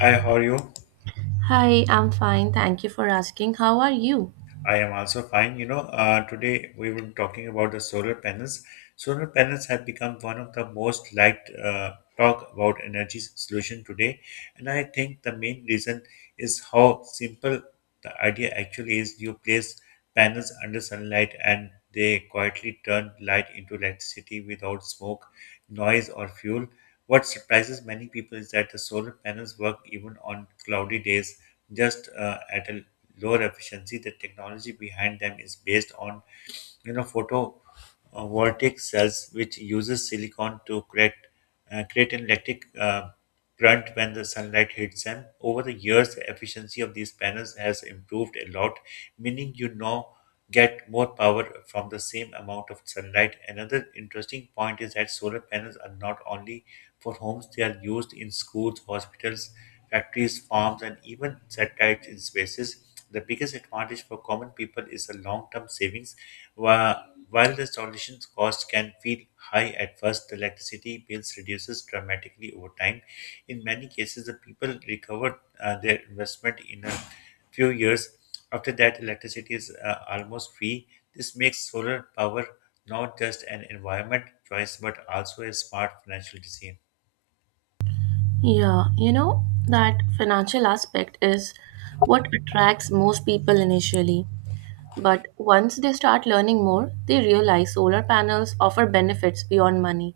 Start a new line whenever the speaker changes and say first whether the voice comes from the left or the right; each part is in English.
left: Hi, how are you?
right: Hi, I'm fine. Thank you for asking. How are you?
left: I am also fine. Today we will be talking about the solar panels. Solar panels have become one of the most liked talk about energy solution today, and I think the main reason is how simple the idea actually is. You place panels under sunlight, and they quietly turn light into electricity without smoke, noise, or fuel. What surprises many people is that the solar panels work even on cloudy days, just at a lower efficiency. The technology behind them is based on, photovoltaic cells, which uses silicon to create an electric. Brunt when the sunlight hits them. Over the years, the efficiency of these panels has improved a lot, meaning you now get more power from the same amount of sunlight. Another interesting point is that solar panels are not only for homes, they are used in schools, hospitals, factories, farms, and even satellites in spaces. The biggest advantage for common people is the long term savings. Wha- While the installation's cost can feel high at first, the electricity bills reduces dramatically over time. In many cases, the people recovered their investment in a few years. After that, electricity is almost free. This makes solar power not just an environment choice but also a smart financial decision.
right: Yeah, you know, that financial aspect is what attracts most people initially. But once they start learning more, they realize solar panels offer benefits beyond money.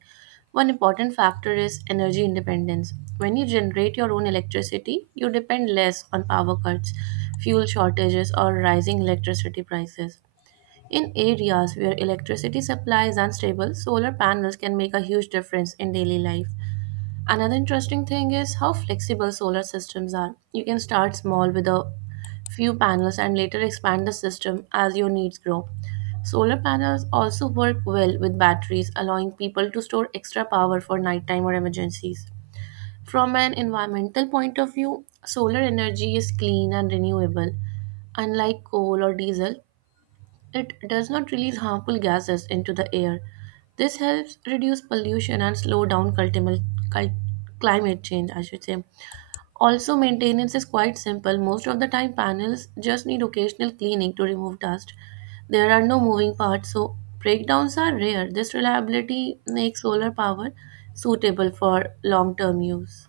right: One important factor is energy independence. When you generate your own electricity, you depend less on power cuts, fuel shortages, or rising electricity prices. In areas where electricity supply is unstable, solar panels can make a huge difference in daily life. Another interesting thing is how flexible solar systems are. You can start small with a few panels and later expand the system as your needs grow. Solar panels also work well with batteries, allowing people to store extra power for nighttime or emergencies. From an environmental point of view, solar energy is clean and renewable. Unlike coal or diesel, it does not release harmful gases into the air. This helps reduce pollution and slow down cul- climate change, I should say. Also, maintenance is quite simple. Most of the time, panels just need occasional cleaning to remove dust. There are no moving parts, so breakdowns are rare. This reliability makes solar power suitable for long term use.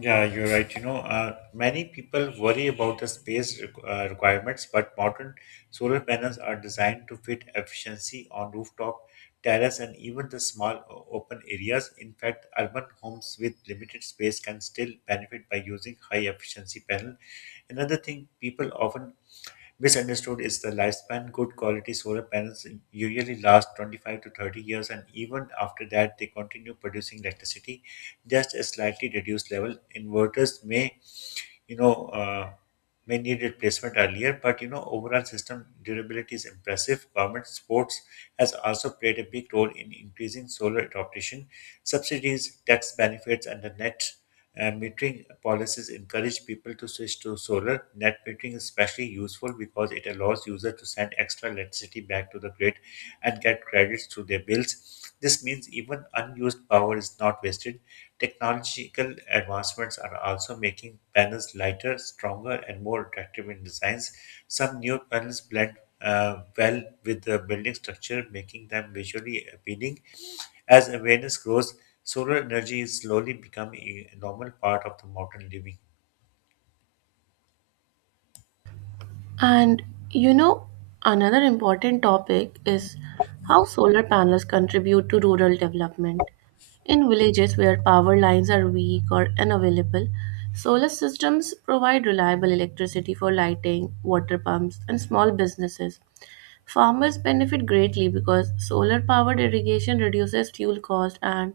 left: Yeah, you're right. Many people worry about the space requirements, but modern solar panels are designed to fit efficiency on rooftop, terrace, and even the small open areas. In fact, urban homes with limited space can still benefit by using high efficiency panel. Another thing people often misunderstood is the lifespan. Good quality solar panels usually last 25 to 30 years, and even after that, they continue producing electricity just a slightly reduced level. Inverters you know, uh, may need replacement earlier, but overall system durability is impressive. Government supports has also played a big role in increasing solar adoption. Subsidies, tax benefits, and the net metering policies encourage people to switch to solar. Net metering is especially useful because it allows users to send extra electricity back to the grid and get credits through their bills. This means even unused power is not wasted. Technological advancements are also making panels lighter, stronger, and more attractive in designs. Some new panels blend well with the building structure, making them visually appealing. As awareness grows, solar energy is slowly becoming a normal part of the modern living.
right: And you know, another important topic is how solar panels contribute to rural development. In villages where power lines are weak or unavailable, solar systems provide reliable electricity for lighting, water pumps, and small businesses. Farmers benefit greatly because solar powered irrigation reduces fuel cost and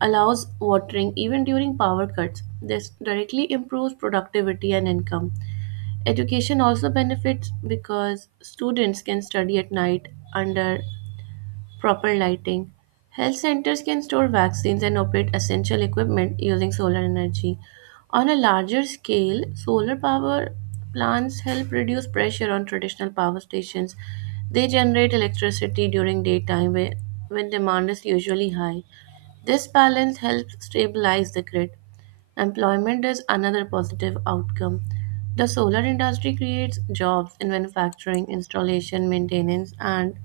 right: allows watering even during power cuts. This directly improves productivity and income. Education also benefits because students can study at night under proper lighting. Health centers can store vaccines and operate essential equipment using solar energy. On a larger scale, solar power plants help reduce pressure on traditional power stations. They generate electricity during when demand is usually high. This balance helps stabilize the grid. Employment is another positive outcome. The solar industry creates jobs in manufacturing, installation, maintenance, and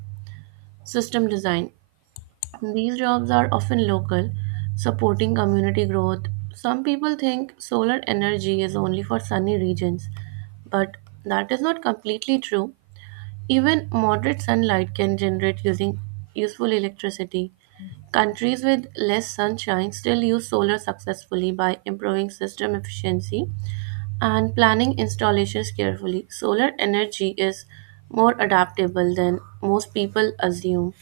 right: system design. These jobs are often local, supporting community growth. Some people think solar energy is only for sunny regions, but that is not completely true. Even moderate sunlight can generate using useful electricity. Countries with less sunshine still use solar successfully by improving system efficiency and planning installations carefully. Solar energy is more adaptable than most people assume.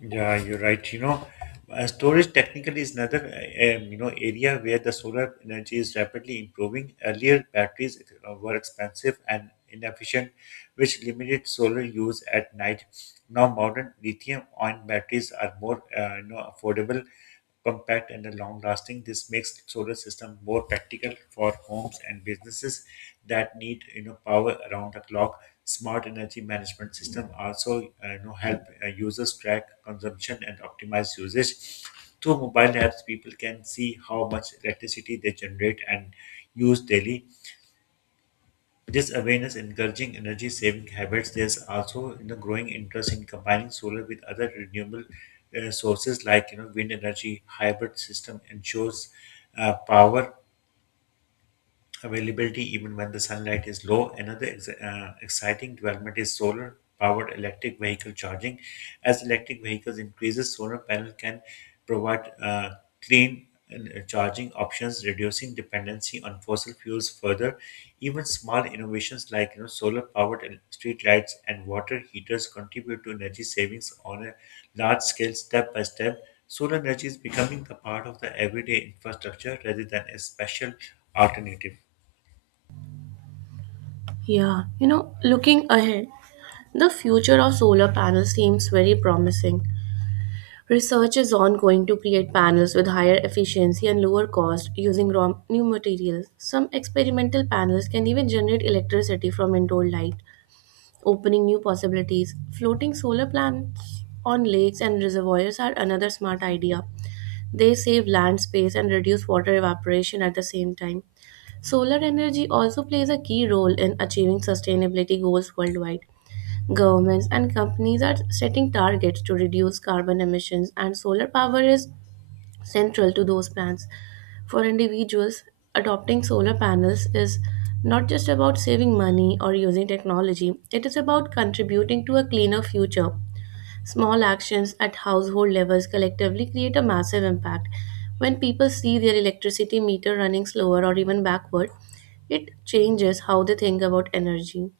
left: Yeah, you're right. Storage technically is another area where the solar energy is rapidly improving. Earlier, batteries were expensive and inefficient, which limited solar use at night. Now, modern lithium-ion batteries are more affordable compact, and long lasting. This makes solar system more practical for homes and businesses that need power around the clock. Smart energy management system also help users track consumption and optimize usage. Through mobile apps, people can see how much electricity they generate and use daily. This awareness encouraging energy saving habits. There's also growing interest in combining solar with other renewable sources like wind energy. Hybrid system ensures power availability even when the sunlight is low. Another exciting development is solar powered electric vehicle charging. As electric vehicles increases, solar panel can provide clean charging options, reducing dependency on fossil fuels further. Even small innovations like solar powered street lights and water heaters contribute to energy savings on a large scale, step by step. Solar energy is becoming a part of the everyday infrastructure rather than a special alternative.
right: Yeah, you know, looking ahead, the future of solar panels seems very promising. Research is ongoing to create panels with higher efficiency and lower cost using raw new materials. Some experimental panels can even generate electricity from indoor light, opening new possibilities. Floating solar plants on lakes and reservoirs are another smart idea. They save land space and reduce water evaporation at the same time. Solar energy also plays a key role in achieving sustainability goals worldwide. Governments and companies are setting targets to reduce carbon emissions, and solar power is central to those plans. For individuals, adopting solar panels is not just about saving money or using technology, it is about contributing to a cleaner future. Small actions at household levels collectively create a massive impact. When people see their electricity meter running slower or even backward, it changes how they think about energy.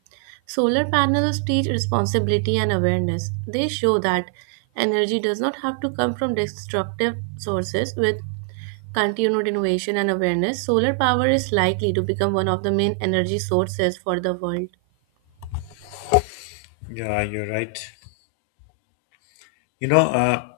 right: Solar panels teach responsibility and awareness. They show that energy does not have to come from destructive sources. With continued innovation and awareness, solar power is likely to become one of the main energy sources for the world.
left: Yeah, you're right. You know, uh,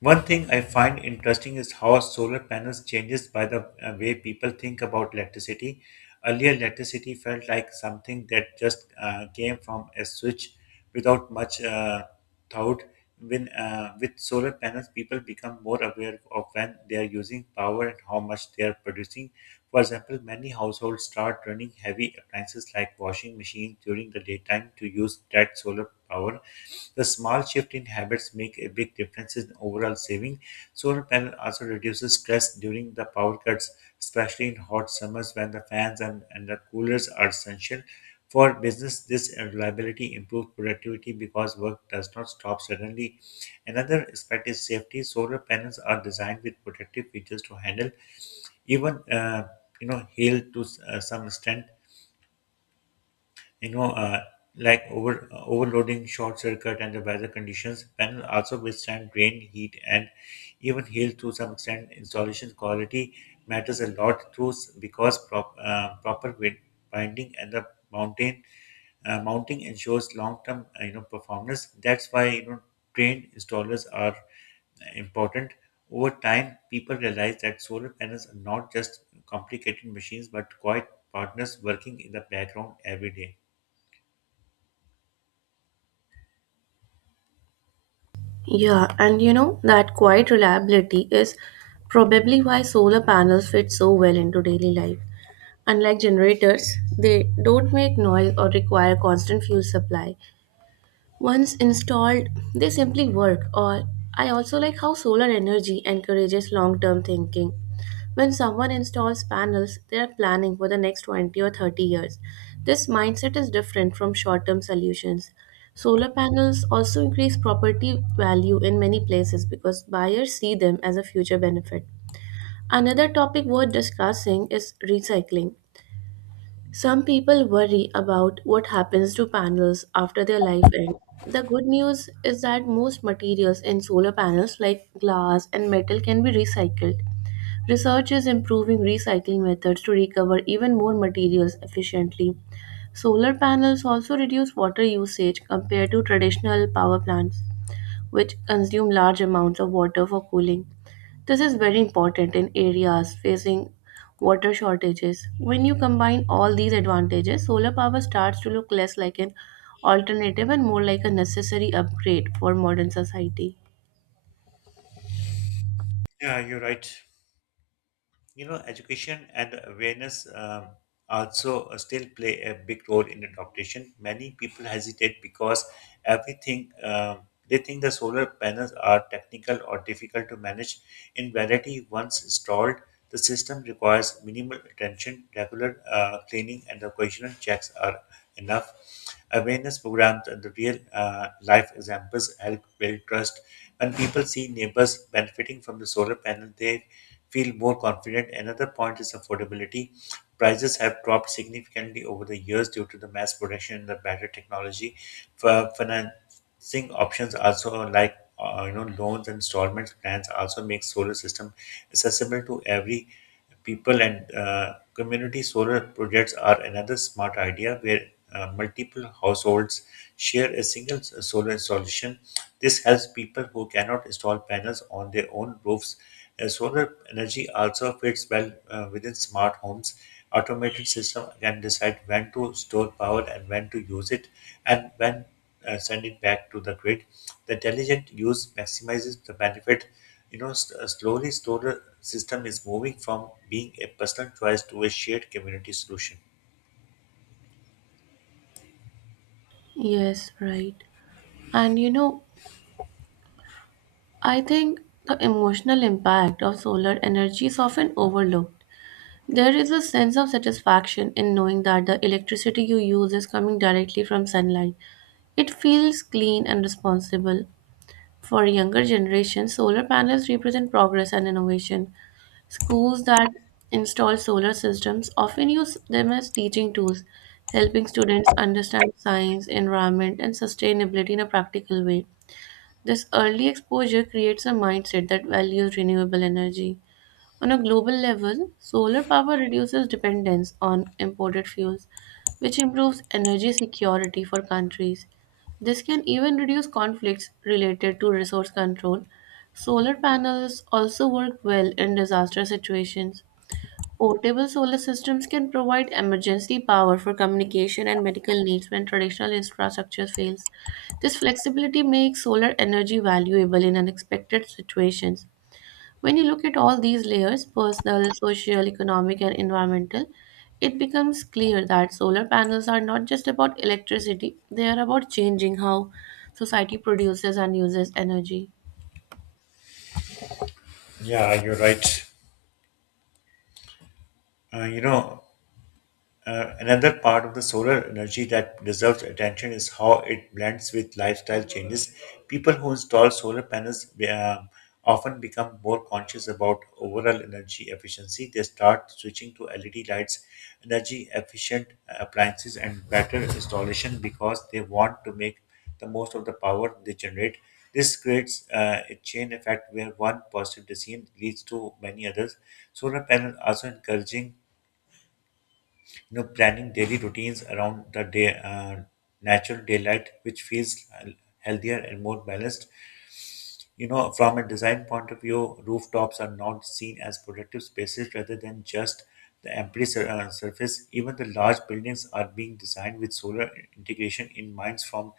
left: One thing I find interesting is how solar panels changes by the way people think about electricity. Earlier, electricity felt like something that just came from a switch without much thought. When With solar panels, people become more aware of when they are using power and how much they are producing. For example, many households start running heavy appliances like washing machines during the daytime to use that solar power. The small shift in habits make a big difference in overall saving. Solar panel also reduces stress during the power cuts, especially in hot summers when the fans and the coolers are essential. For business, this reliability improves productivity because work does not stop suddenly. Another aspect is safety. Solar panels are designed with protective features to handle even hail to some extent you know, uh, like overloading, short circuit, and the weather conditions. Panels also withstand rain, heat, and even hail to some extent. Installation quality matters a lot too, because proper wind binding and the mountain mounting ensures long-term performance. That's why trained installers are important. Over time, people realize that solar panels are not just complicated machines but quiet partners working in the background every day.
right: Yeah, and you know that quiet reliability is probably why solar panels fit so well into daily life. Unlike generators, they don't make noise or require constant fuel supply, once installed, they simply work. Or I also like how solar energy encourages long-term thinking. When someone installs panels, they are planning for the next 20 or 30 years. This mindset is different from short-term solutions. Solar panels also increase property value in many places because buyers see them as a future benefit. Another topic worth discussing is recycling. Some people worry about what happens to panels after their life ends. The good news is that most materials in solar panels, like glass and metal, can be recycled. Research is improving recycling methods to recover even more materials efficiently. Solar panels also reduce water usage compared to traditional power plants, which consume large amounts of water for cooling. This is very important in areas facing water shortages. When you combine all these advantages, solar power starts to look less like an alternative and more like a necessary upgrade for modern society.
left: Yeah, you're right. Education and awareness also still play a big role in adaptation. Many people hesitate because everything they think the solar panels are technical or difficult to manage. In reality, once installed, the system requires minimal attention, regular cleaning, and occasional checks are enough. Awareness programs and the real life examples help build trust. When people see neighbors benefiting from the solar panel, they feel more confident. Another point is affordability. Prices have dropped significantly over the years due to the mass production and the better technology. For financing options also like loans and installments plans also make solar system accessible to every people and community solar projects are another smart idea where multiple households share a single solar installation. This helps people who cannot install panels on their own roofs. Solar energy also fits well within smart homes. Automated system can decide when to store power and when to use it, and when send it back to the grid. The intelligent use maximizes the benefit. Slowly solar system is moving from being a personal choice to a shared community solution.
right: Yes, right. And you know, I think the emotional impact of solar energy is often overlooked. There is a sense of satisfaction in knowing that the electricity you use is coming directly from sunlight. It feels clean and responsible. For younger generations, solar panels represent progress and innovation. Schools that install solar systems often use them as teaching tools, helping students understand science, environment, and sustainability in a practical way. This early exposure creates a mindset that values renewable energy. On a global level, solar power reduces dependence on imported fuels, which improves energy security for countries. This can even reduce conflicts related to resource control. Solar panels also work well in disaster situations. Portable solar systems can provide emergency power for communication and medical needs when traditional infrastructure fails. This flexibility makes solar energy valuable in unexpected situations. When you look at all these layers personal, social, economic, and environmental, it becomes clear that solar panels are not just about electricity, they are about changing how society produces and uses energy.
left: Yeah, you're right. Uh, you know, Another part of the solar energy that deserves attention is how it blends with lifestyle changes. People who install solar panels um, often become more conscious about overall energy efficiency. They start switching to LED lights, energy efficient appliances, and better installation because they want to make the most of the power they generate. This creates a chain effect where one positive decision leads to many others. Solar panels also encouraging planning daily routines around the day uh, natural daylight which feels healthier and more balanced. You know, from a design point of view, rooftops are not seen as productive spaces rather than just the empty surface. Even the large buildings are being designed with solar integration in minds from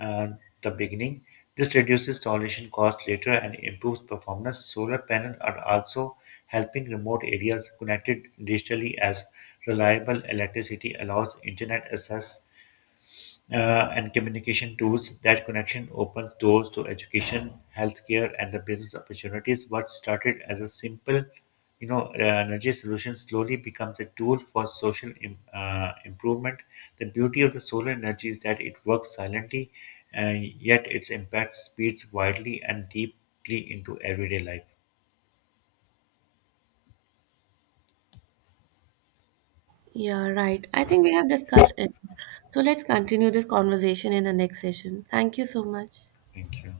left: uh, the beginning. This reduces installation costs later and improves performance. Solar panels are also helping remote areas connected digitally as reliable electricity allows internet access and communication tools. That connection opens doors to education, healthcare, and the business opportunities. What started as a simple, energy solution slowly becomes a tool for social improvement. The beauty of the solar energy is that it works silently, and yet its impact speeds widely and deeply into everyday life.
right: Yeah, right. I think we have discussed it. So let's continue this conversation in the next session. Thank you so much.
left: Thank you.